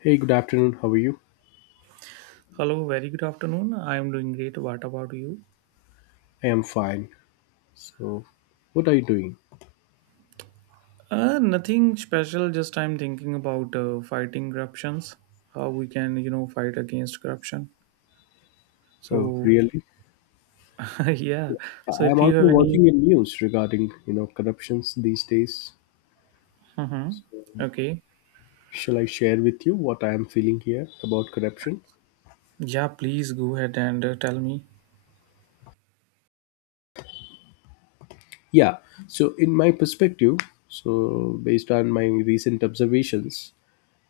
Hey, good afternoon. How are you? Hello, very good afternoon. I am doing great. What about you? I am fine. So, what are you doing? Nothing special. Just I'm thinking about fighting corruptions. How we can, you know, fight against corruption. Oh, So really? yeah. So, So I if am you also have any, watching the news regarding, corruptions these days. Mhm. Okay, Shall I share with you what I am feeling here about corruption? yeah, please go ahead and tell me. Yeah. So, in my perspective, so, based on my recent observations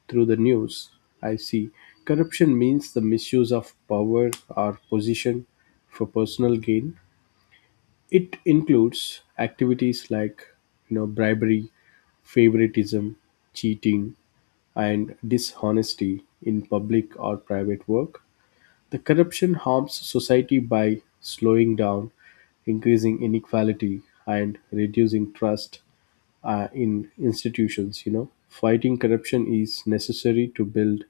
through the news, I see corruption means the misuse of power or position for personal gain. It includes activities like bribery, favoritism, cheating, and dishonesty in public or private work. The corruption harms society by slowing down, increasing inequality, and reducing trust in institutions. You know, fighting corruption is necessary to build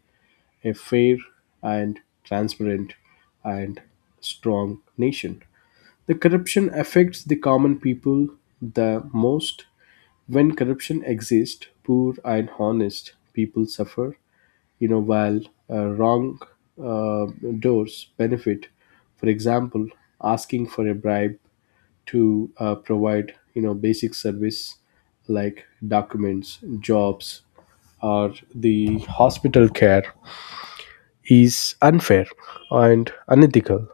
a fair and transparent and strong nation. The corruption affects the common people the most. When corruption exists, poor and honest people suffer, you know, while wrong uh, doors benefit. For example, asking for a bribe to provide, you know, basic service like documents, jobs, or the hospital care is unfair and unethical.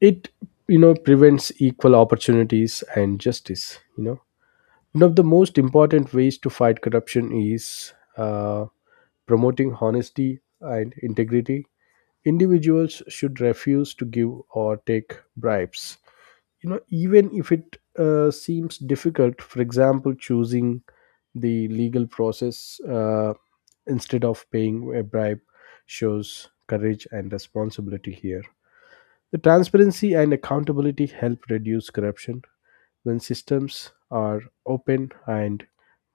It, you know, prevents equal opportunities and justice. You know, one of the most important ways to fight corruption is uh, promoting honesty and integrity. Individuals should refuse to give or take bribes, you know, even if it seems difficult. For example, choosing the legal process, instead of paying a bribe, shows courage and responsibility here. The transparency and accountability help reduce corruption. When systems are open and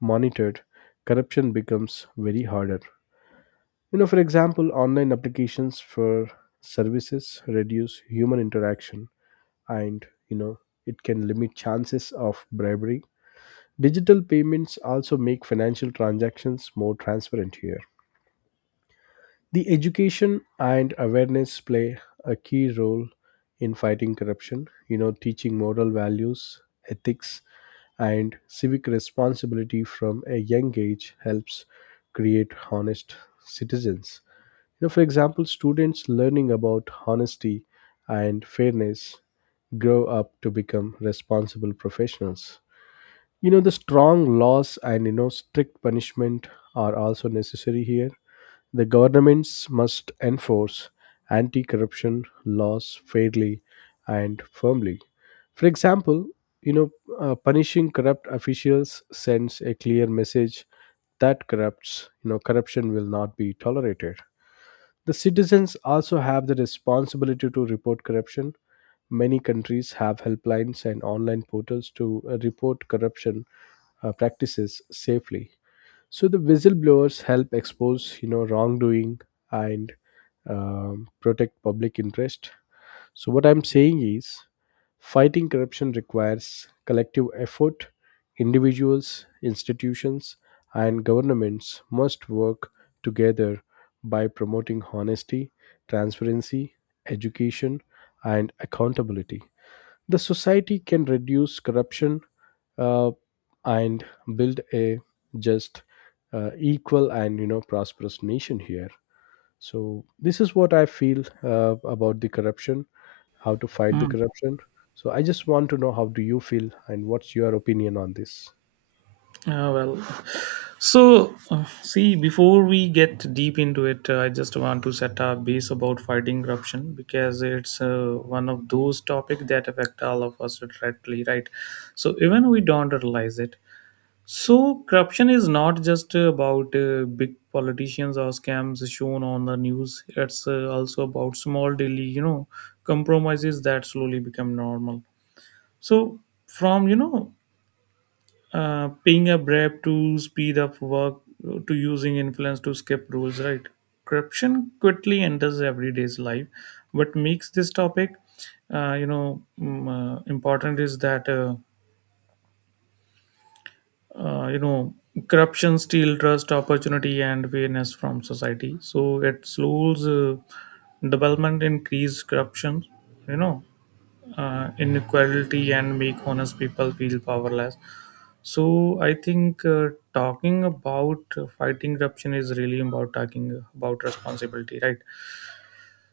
monitored, corruption becomes very harder. You know, for example, online applications for services reduce human interaction and, you know, it can limit chances of bribery. Digital payments also make financial transactions more transparent here. The education and awareness play a key role in fighting corruption. You know, teaching moral values, ethics, and civic responsibility from a young age helps create honest citizens. You know, for example, students learning about honesty and fairness grow up to become responsible professionals. You know, the strong laws and, strict punishment are also necessary here. The governments must enforce anti corruption laws fairly and firmly. For example, you know, punishing corrupt officials sends a clear message that corruption will not be tolerated. The citizens also have the responsibility to report corruption. Many countries have helplines and online portals to report corruption practices safely. So the whistleblowers help expose, wrongdoing and protect public interest. So what I'm saying is, fighting corruption requires collective effort. Individuals, institutions, and governments must work together by promoting honesty, transparency, education, and accountability. The society can reduce corruption uh, and build a just, equal, and prosperous nation here. So this is what I feel about the corruption, how to fight the corruption. So I just want to know how do you feel and what's your opinion on this. Uh, well, See, before we get deep into it, I just want to set a base about fighting corruption because it's one of those topics that affect all of us directly, right? So even we don't realize it. So corruption is not just about big politicians or scams shown on the news. It's also about small daily, you know, compromises that slowly become normal. So from being a brave to speed up work to using influence to skip rules, right? Corruption quickly enters everyday's life. What makes this topic, important is that uh, you know corruption steal trust, opportunity, and fairness from society. So it slows development, increase corruption, you know, inequality, and make honest people feel powerless. So I think talking about fighting corruption is really about talking about responsibility, right?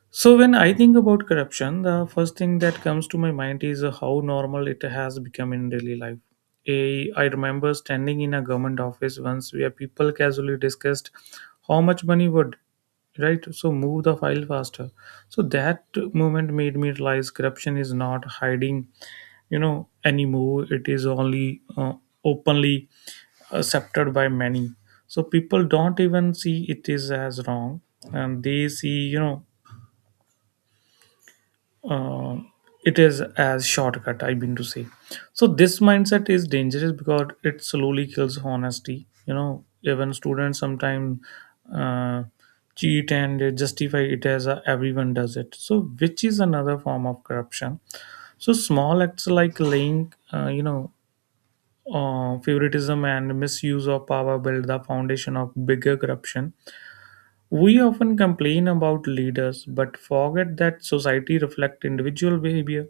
So when I think about corruption, the first thing that comes to my mind is how normal it has become in daily life. I remember standing in a government office once where people casually discussed how much money would, right, so move the file faster. So that moment made me realize corruption is not hiding, you know, anymore. It is only openly accepted by many. So people don't even see it is as wrong, and they see, you know, uh, it is as shortcut, I mean to say. So this mindset is dangerous because it slowly kills honesty, you know. Even students sometimes uh, cheat and they justify it as a, everyone does it, so which is another form of corruption. So small acts like laying, favoritism and misuse of power build the foundation of bigger corruption. We often complain about leaders but forget that society reflects individual behavior.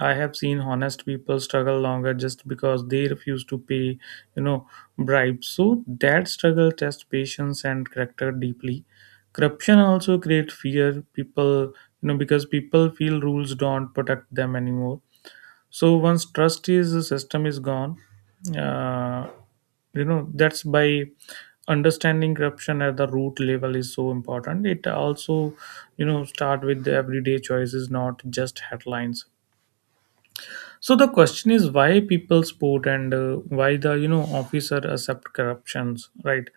I have seen honest people struggle longer just because they refuse to pay, you know, bribes. So that struggle tests patience and character deeply. Corruption also creates fear. Because people feel rules don't protect them anymore. So once trust is the system is gone, uh, that's by understanding corruption at the root level is so important. It also, you know, start with the everyday choices, not just headlines. So the question is why people support and why the, you know, officer accept corruptions, right?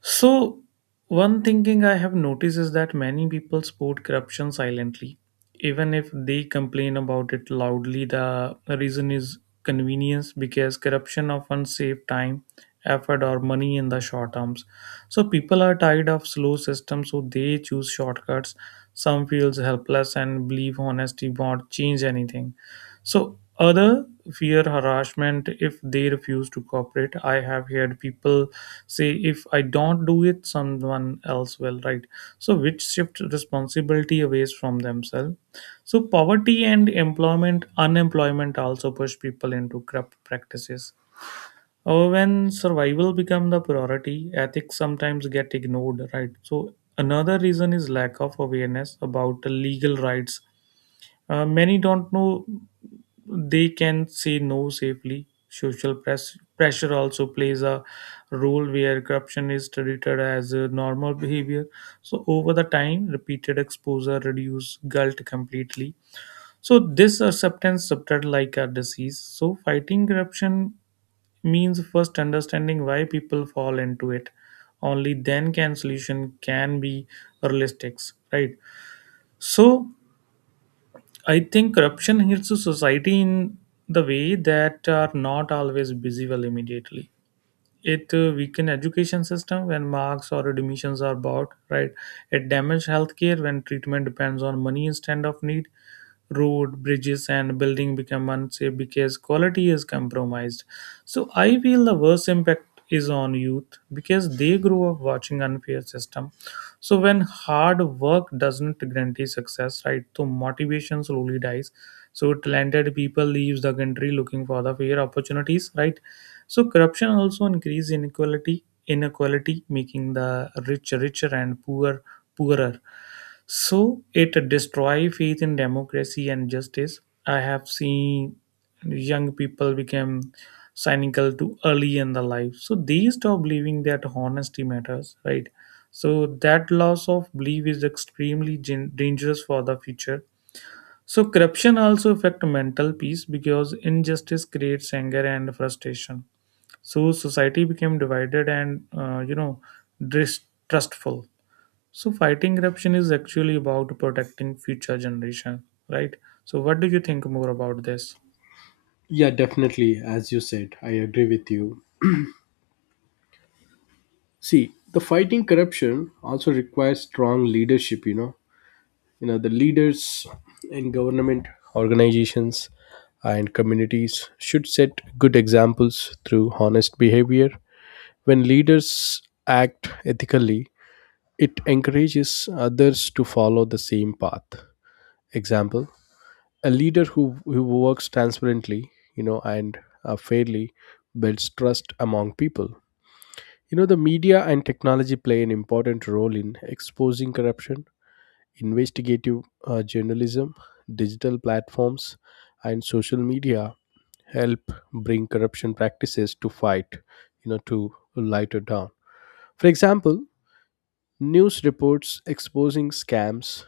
So one thinking I have noticed is that many people support corruption silently. Even if they complain about it loudly, the reason is convenience because corruption often saves time, effort, or money in the short terms. So people are tired of slow systems, so they choose shortcuts. Some feels helpless and believe honesty won't change anything. So other fear harassment if they refuse to cooperate. I have heard people say if I don't do it, someone else will, right? So which shift responsibility away from themselves. So poverty and employment unemployment also push people into corrupt practices, or when survival become the priority, ethics sometimes get ignored, right? So another reason is lack of awareness about legal rights. Many don't know they can say no safely. Pressure also plays a role where corruption is treated as a normal behavior. So over the time, repeated exposure reduce guilt completely. So this acceptance subtract like a disease. So fighting corruption means first understanding why people fall into it. Only then can solution can be realistic, right? So I think corruption hurts the society in the way that are not always visible immediately. It weaken education system when marks or admissions are bought, right. It damage healthcare when treatment depends on money instead of need. Road bridges and building become unsafe because quality is compromised. So I feel the worst impact is on youth because they grow up watching unfair system. So when hard work doesn't guarantee success, right, so motivation slowly dies. So talented people leaves the country looking for the fair opportunities, right. So corruption also increase inequality, making the rich richer and poor poorer. So it destroy faith in democracy and justice. I have seen young people become cynical too early in the life. So they stop believing that honesty matters, right? So that loss of belief is extremely dangerous for the future. So corruption also affect mental peace because injustice creates anger and frustration. So society became divided and, you know, distrustful. So fighting corruption is actually about protecting future generation, right? So what do you think more about this? Yeah, definitely. As you said, I agree with you. See, the fighting corruption also requires strong leadership. You know the leaders in government organizations and communities should set good examples through honest behavior. When leaders act ethically, it encourages others to follow the same path. Example, a leader who works transparently, you know and fairly, builds trust among people. You know, the media and technology play an important role in exposing corruption. Investigative journalism, digital platforms, and social media help bring corruption practices to fight, you know, to lighter down. For example, news reports exposing scams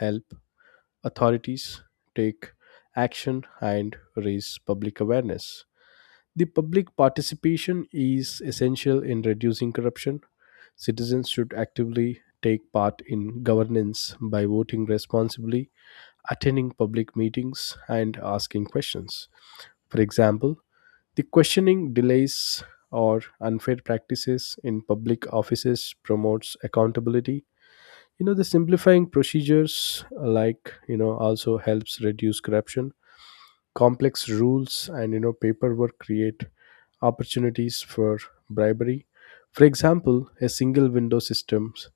help authorities take action and raise public awareness. The public participation is essential in reducing corruption. Citizens should actively take part in governance by voting responsibly, attending public meetings, and asking questions. For example, the questioning delays or unfair practices in public offices promotes accountability. You know, the simplifying procedures, also helps reduce corruption. Complex rules and, paperwork create opportunities for bribery. For example, a single window systems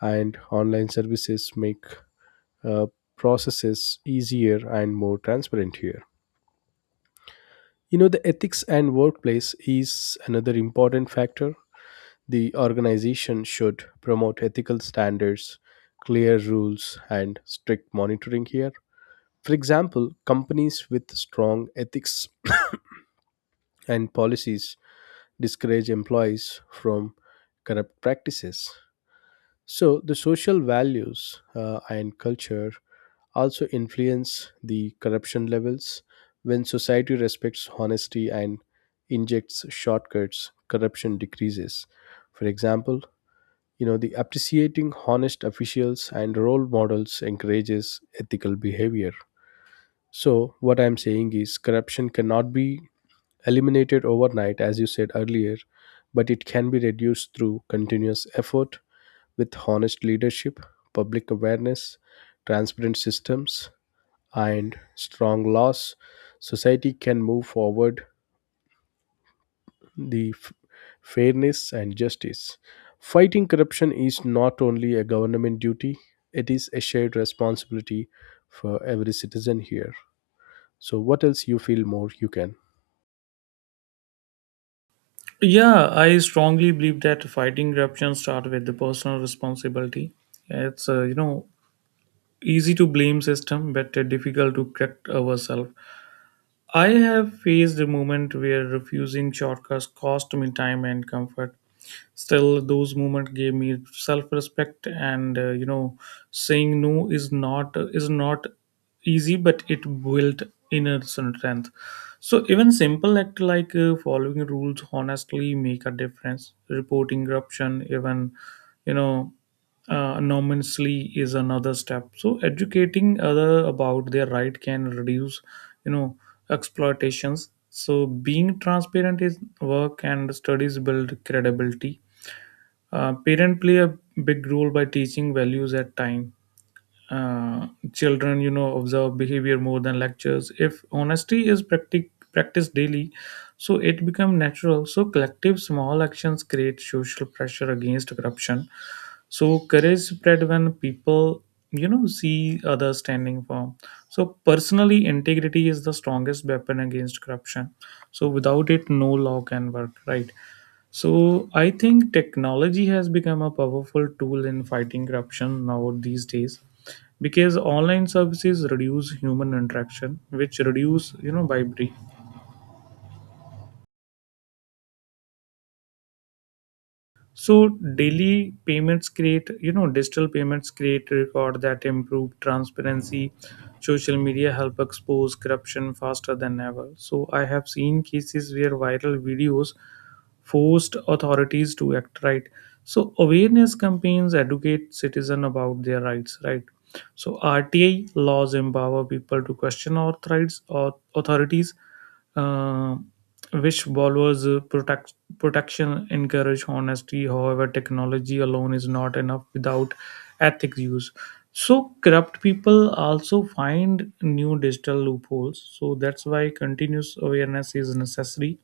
and online services make uh, processes easier and more transparent here. You know, the ethics and workplace is another important factor. The organization should promote ethical standards, clear rules, and strict monitoring here. For example, companies with strong ethics and policies discourage employees from corrupt practices. So, the social values and culture also influence the corruption levels. When society respects honesty and injects shortcuts, corruption decreases. For example, the appreciating honest officials and role models encourages ethical behavior. So, what I'm saying is corruption cannot be eliminated overnight, as you said earlier, but it can be reduced through continuous effort. With honest leadership, public awareness, transparent systems, and strong laws, society can move forward. the f- Fairness and justice. Fighting corruption is not only a government duty, it is a shared responsibility for every citizen here. So what else you feel more you can? Yeah, I strongly believe that fighting corruption starts with the personal responsibility. It's, you know, easy to blame system but difficult to correct ourselves. I have faced a moment where refusing shortcuts cost me time and comfort. Still those moments gave me self-respect and, you know, saying no is not easy, but it built inner strength. So even simple act like following rules honestly make a difference. Reporting corruption even, you know anonymously is another step. So educating other about their right can reduce, you know, exploitations. So being transparent is work, and studies build credibility. Parents play a big role by teaching values at time. uh, Children, you know, observe behavior more than lectures. If honesty is practiced daily, so it become natural. So collective small actions create social pressure against corruption. So courage spread when people, you know, see others standing firm. So personally integrity is the strongest weapon against corruption. So without it no law can work, right? So I think technology has become a powerful tool in fighting corruption now these days because online services reduce human interaction, which reduce, you know, bribery. So daily payments create, you know, digital payments create record that improve transparency. Social media help expose corruption faster than ever. So I have seen cases where viral videos forced authorities to act, right. So awareness campaigns educate citizens about their rights, right. So RTI laws empower people to question authorities or authorities, uh, which borrowers protection encourage honesty. However, technology alone is not enough without ethics use. So corrupt people also find new digital loopholes. So that's why continuous awareness is necessary.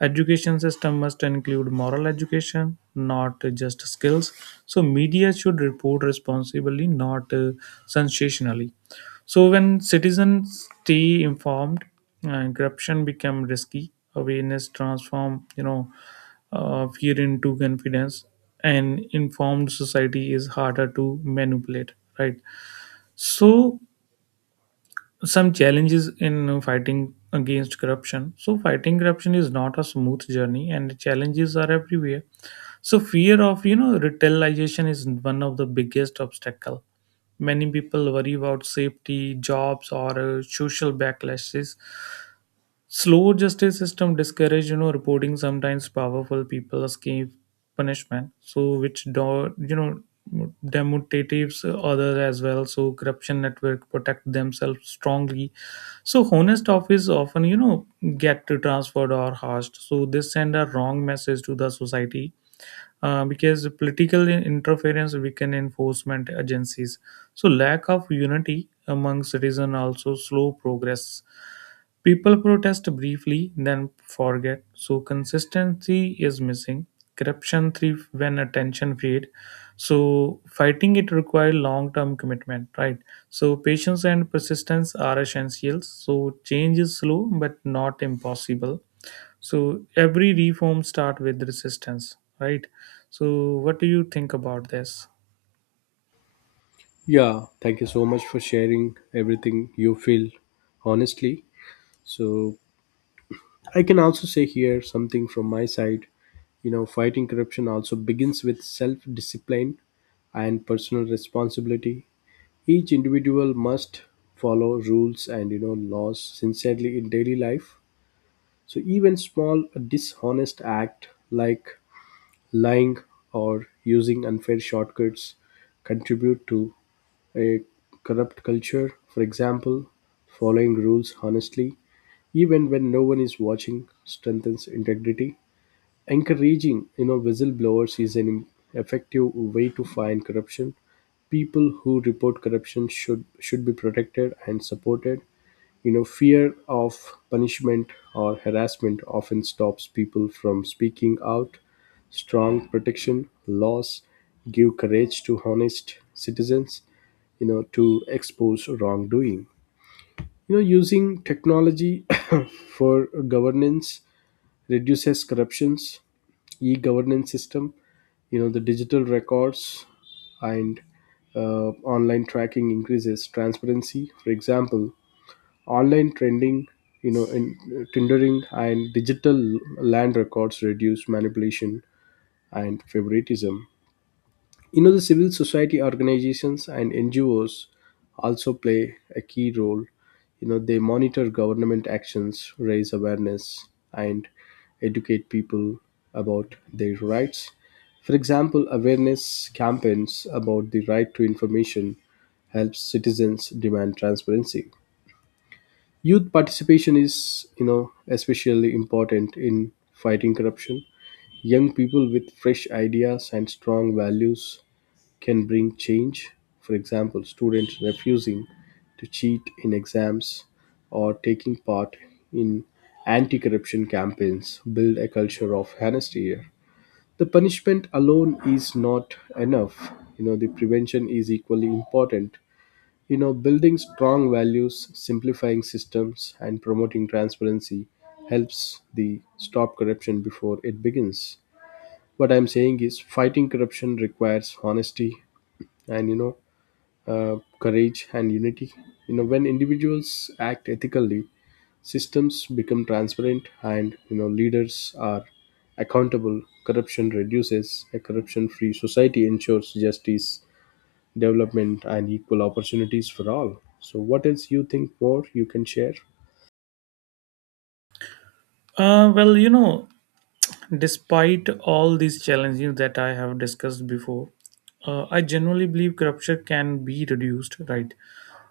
Education system must include moral education, not just skills. So media should report responsibly, not sensationally. So when citizens stay informed, corruption become risky. Awareness transform, you know, fear into confidence, and informed society is harder to manipulate, right? So some challenges in fighting against corruption. So fighting corruption is not a smooth journey, and challenges are everywhere. So fear of, you know, retailization is one of the biggest obstacle. Many people worry about safety, jobs, or social backlashes. Slow justice system discourage, you know, reporting. Sometimes powerful people escape punishment. So which, do you know, demotivates others as well. So corruption network protect themselves strongly. So honest office often, you know, get transferred or hushed. So this send a wrong message to the society. Because political interference weaken enforcement agencies, so lack of unity among citizen also slow progress. People protest briefly, then forget, so consistency is missing. Corruption thrives when attention fades. So fighting it requires long-term commitment, right? So patience and persistence are essentials. So change is slow but not impossible. So every reform starts with resistance, right? So what do you think about this? Yeah, thank you so much for sharing everything you feel honestly. So I can also say here something from my side. You know, fighting corruption also begins with self discipline and personal responsibility. Each individual must follow rules and, laws sincerely in daily life. So even small dishonest act like lying or using unfair shortcuts contribute to a corrupt culture. For example, following rules honestly even when no one is watching strengthens integrity. Encouraging, whistleblowers is an effective way to find corruption. People who report corruption should be protected and supported. You know, fear of punishment or harassment often stops people from speaking out. Strong protection laws give courage to honest citizens, to expose wrongdoing. You know, using technology for governance reduces corruptions. E-governance system, you know, the digital records and uh, online tracking increases transparency. For example, online trending, you know, in tendering and digital land records reduce manipulation and favoritism. You know, the civil society organizations and NGOs also play a key role. You know, they monitor government actions, raise awareness, and educate people about their rights. For example, awareness campaigns about the right to information helps citizens demand transparency. Youth participation is, you know, especially important in fighting corruption. Young people with fresh ideas and strong values can bring change. For example, students refusing to cheat in exams or taking part in anti corruption campaigns build a culture of honesty here. The punishment alone is not enough. You know, the prevention is equally important. You know, building strong values, simplifying systems, and promoting transparency helps the stop corruption before it begins. What I'm saying is fighting corruption requires honesty and, courage, and unity. You know, when individuals act ethically, systems become transparent, and, you know, leaders are accountable. Corruption reduces. A corruption-free society ensures justice, development, and equal opportunities for all. So, what else you think more you can share? Uh, well, you know, Despite all these challenges that I have discussed before, I generally believe corruption can be reduced, right?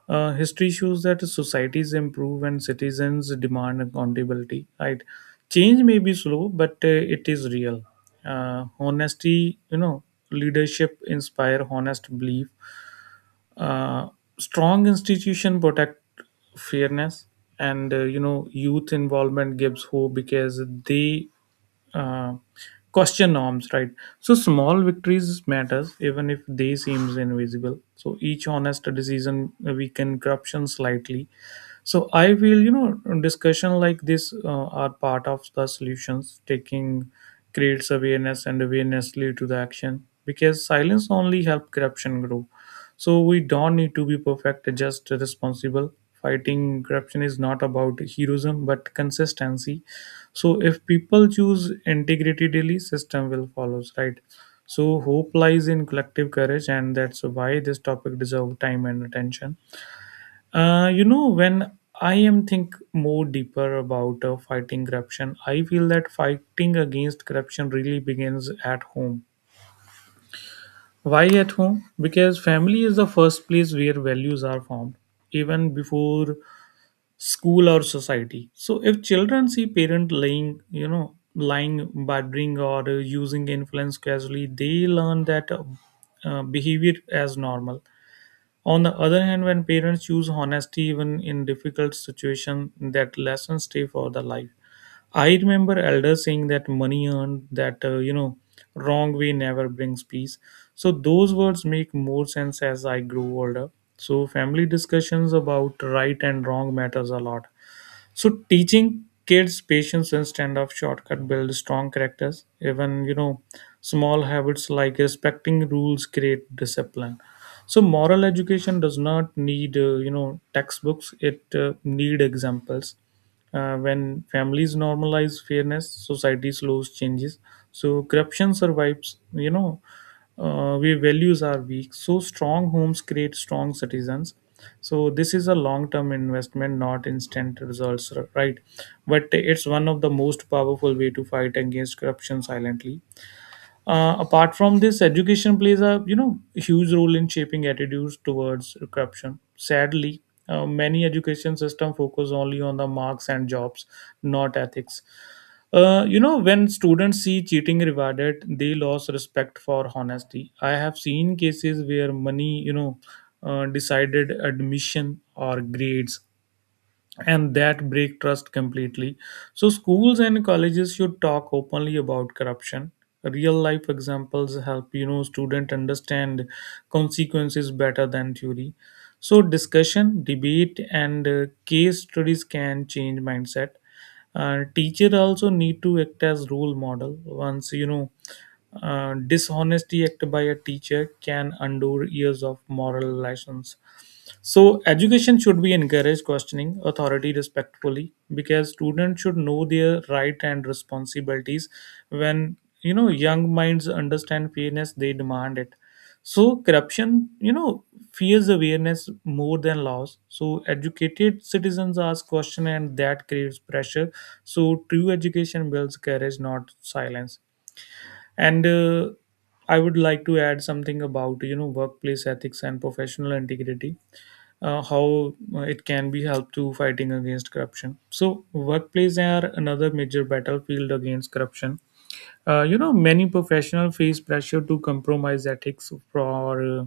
History shows that societies improve and citizens demand accountability, right? Change may be slow, but it is real. Honesty, you know, leadership inspire honest belief. uh, Strong institution protect fairness, and, you know, youth involvement gives hope because they uh, question norms, right. So small victories matters even if they seems invisible. So each honest decision weaken corruption slightly. So I feel, you know, discussion like this, are part of the solutions taking. Creates awareness, and awareness lead to the action because silence only help corruption grow. So we don't need to be perfect, just responsible. Fighting corruption is not about heroism but consistency. So if people choose integrity daily, system will follow, right? So hope lies in collective courage, and that's why this topic deserves time and attention. When I am think more deeper about fighting corruption, I feel that fighting against corruption really begins at home. Why at home? Because family is the first place where values are formed, even before school or society. So if children see parent lying, bartering, or using influence casually, they learn that behavior as normal. On the other hand, when parents choose honesty even in difficult situation, that lessons stay for the life. I remember elders saying that money earned that wrong way never brings peace. So those words make more sense as I grew older. So family discussions about right and wrong matters a lot. So teaching kids patience instead of shortcut builds strong characters. Even small habits like respecting rules create discipline. So moral education does not need textbooks, it need examples. When families normalize fairness, society slows changes. So corruption survives, where values are weak. So strong homes create strong citizens. So this is a long term investment, not instant results, right? But it's one of the most powerful way to fight against corruption silently. Apart from this, education plays a huge role in shaping attitudes towards corruption. Sadly, many education system focus only on the marks and jobs, not ethics. When students see cheating rewarded, they lose respect for honesty. I have seen cases where money, decided admission or grades, and that break trust completely. So schools and colleges should talk openly about corruption. Real life examples help student understand consequences better than theory. So discussion, debate, and case studies can change mindset. Teacher also need to act as role model. Once you know Dishonesty act by a teacher can undo years of moral lessons. So education should be encourage questioning authority respectfully, because students should know their right and responsibilities. When young minds understand fairness, they demand it. So, corruption, fears awareness more than laws. So, educated citizens ask question and that creates pressure. So, true education builds courage, not silence. And I would like to add something about workplace ethics and professional integrity, how it can be helped to fighting against corruption. So workplace are another major battlefield against corruption. Many professionals face pressure to compromise ethics for uh,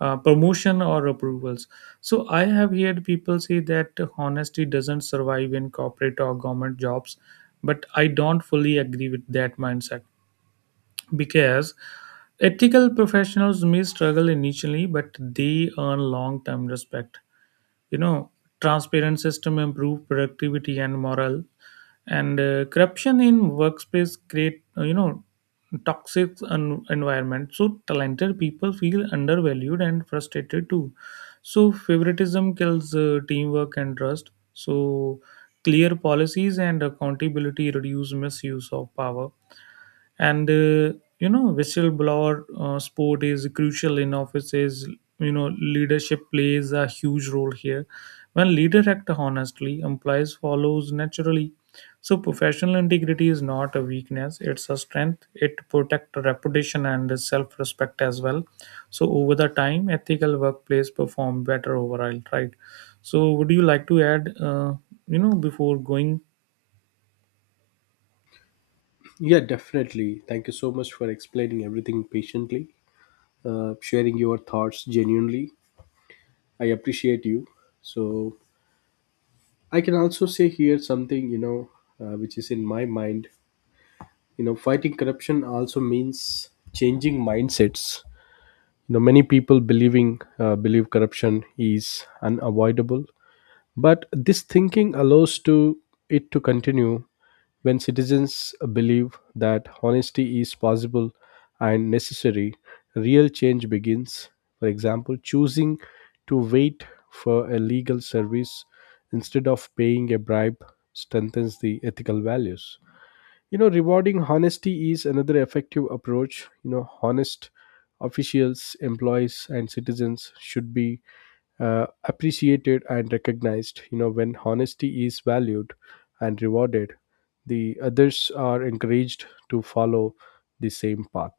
uh, promotion or approvals. So I have heard people say that honesty doesn't survive in corporate or government jobs, but I don't fully agree with that mindset, because ethical professionals may struggle initially, but they earn long-term respect. you know Transparent system improve productivity and morale. And corruption in workspace create toxic environment, so talented people feel undervalued and frustrated too. So favoritism kills teamwork and trust. So clear policies and accountability reduce misuse of power. And whistleblower sport is crucial in offices. Leadership plays a huge role here. When leader act honestly, employees follows naturally. So professional integrity is not a weakness, it's a strength. It protect reputation and self respect as well. So over the time, ethical workplace perform better overall, right? So would you like to add before going? Yeah, definitely. Thank you so much for explaining everything patiently, sharing your thoughts genuinely. I appreciate you. So, I can also say here something, which is in my mind. You know, fighting corruption also means changing mindsets. You know, many people believing believe corruption is unavoidable, but this thinking allows to it to continue. When citizens believe that honesty is possible and necessary, real change begins. For example, choosing to wait for a legal service instead of paying a bribe strengthens the ethical values. You know, rewarding honesty is another effective approach. You know, honest officials, employees, and citizens should be appreciated and recognized. You know, when honesty is valued and rewarded, the others are encouraged to follow the same path.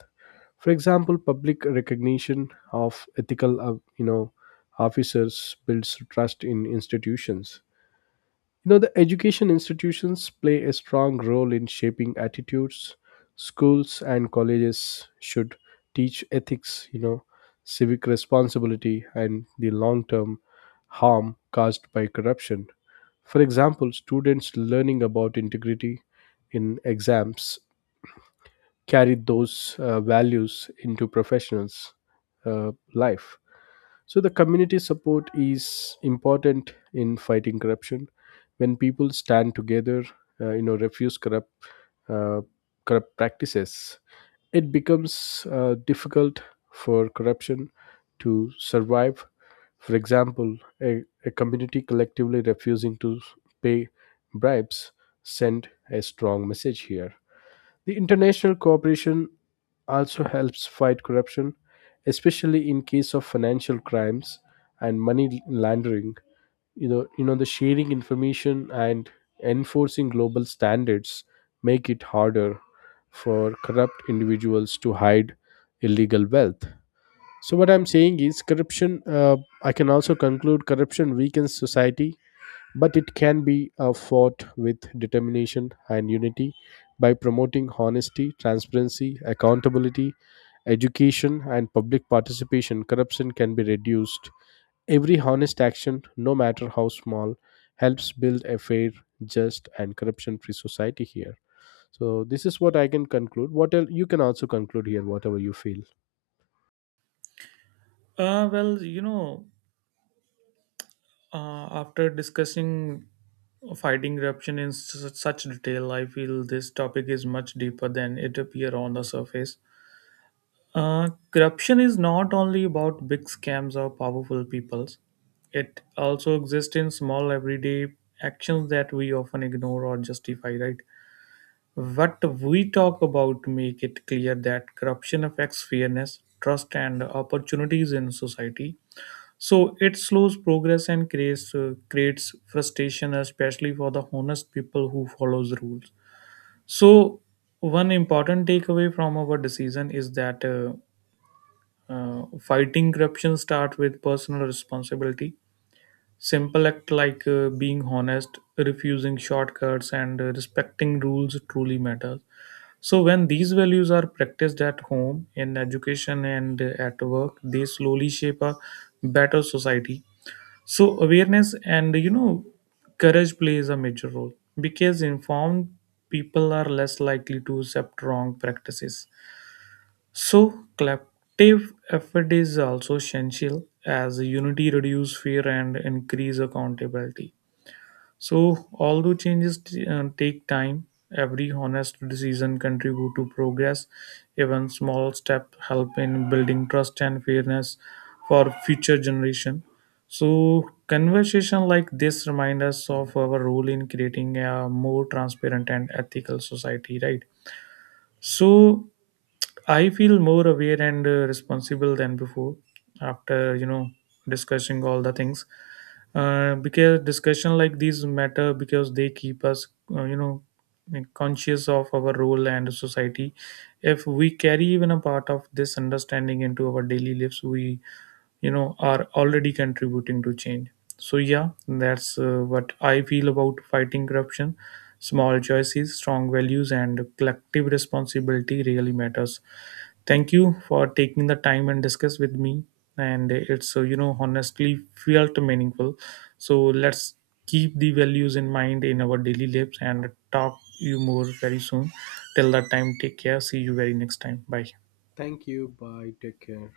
For example, public recognition of ethical, officers builds trust in institutions. You know, the education institutions play a strong role in shaping attitudes. Schools and colleges should teach ethics, you know, civic responsibility, and the long term harm caused by corruption. For example, students learning about integrity in exams carry those values into professionals' life. So the community support is important in fighting corruption. When people stand together, refuse uh, corrupt practices, it becomes difficult for corruption to survive. For example, a community collectively refusing to pay bribes send a strong message here. The international cooperation also helps fight corruption, especially in case of financial crimes and money laundering. You know, the sharing information and enforcing global standards make it harder for corrupt individuals to hide illegal wealth. So what I'm saying is corruption. I can also conclude corruption weakens society but it can be fought with determination and unity. By promoting honesty, transparency, accountability, education, and public participation, corruption can be reduced. Every honest action, no matter how small, helps build a fair, just, and corruption-free society here. So this is what I can conclude. What else you can also conclude here, whatever you feel. Well, after discussing fighting corruption in such detail, I feel this topic is much deeper than it appear on the surface. Corruption is not only about big scams or powerful peoples. It also exists in small everyday actions that we often ignore or justify, right? What we talk about make it clear that corruption affects fairness, trust and opportunities in society. So it slows progress and creates frustration, especially for the honest people who follows rules. So one important takeaway from our decision is that fighting corruption starts with personal responsibility. Simple act like being honest, refusing shortcuts, and respecting rules truly matters. So when these values are practiced at home, in education, and at work, they slowly shape a better society. So awareness and courage plays a major role, because informed people are less likely to accept wrong practices. So collective effort is also essential, as unity reduces fear and increase accountability. So, although changes take time, every honest decision contribute to progress. Even small steps help in building trust and fairness for future generation. So, conversation like this remind us of our role in creating a more transparent and ethical society, right? So, I feel more aware and responsible than before, after discussing all the things, because discussion like these matter because they keep us uh, you know conscious of our role and society. If we carry even a part of this understanding into our daily lives, we are already contributing to change. So yeah, that's what I feel about fighting corruption. Small choices, strong values, and collective responsibility really matters. Thank you for taking the time and discuss with me. And it's honestly felt meaningful. So let's keep the values in mind in our daily lives and talk you more very soon. Till that time, take care. See you very next time. Bye. Thank you. Bye. Take care.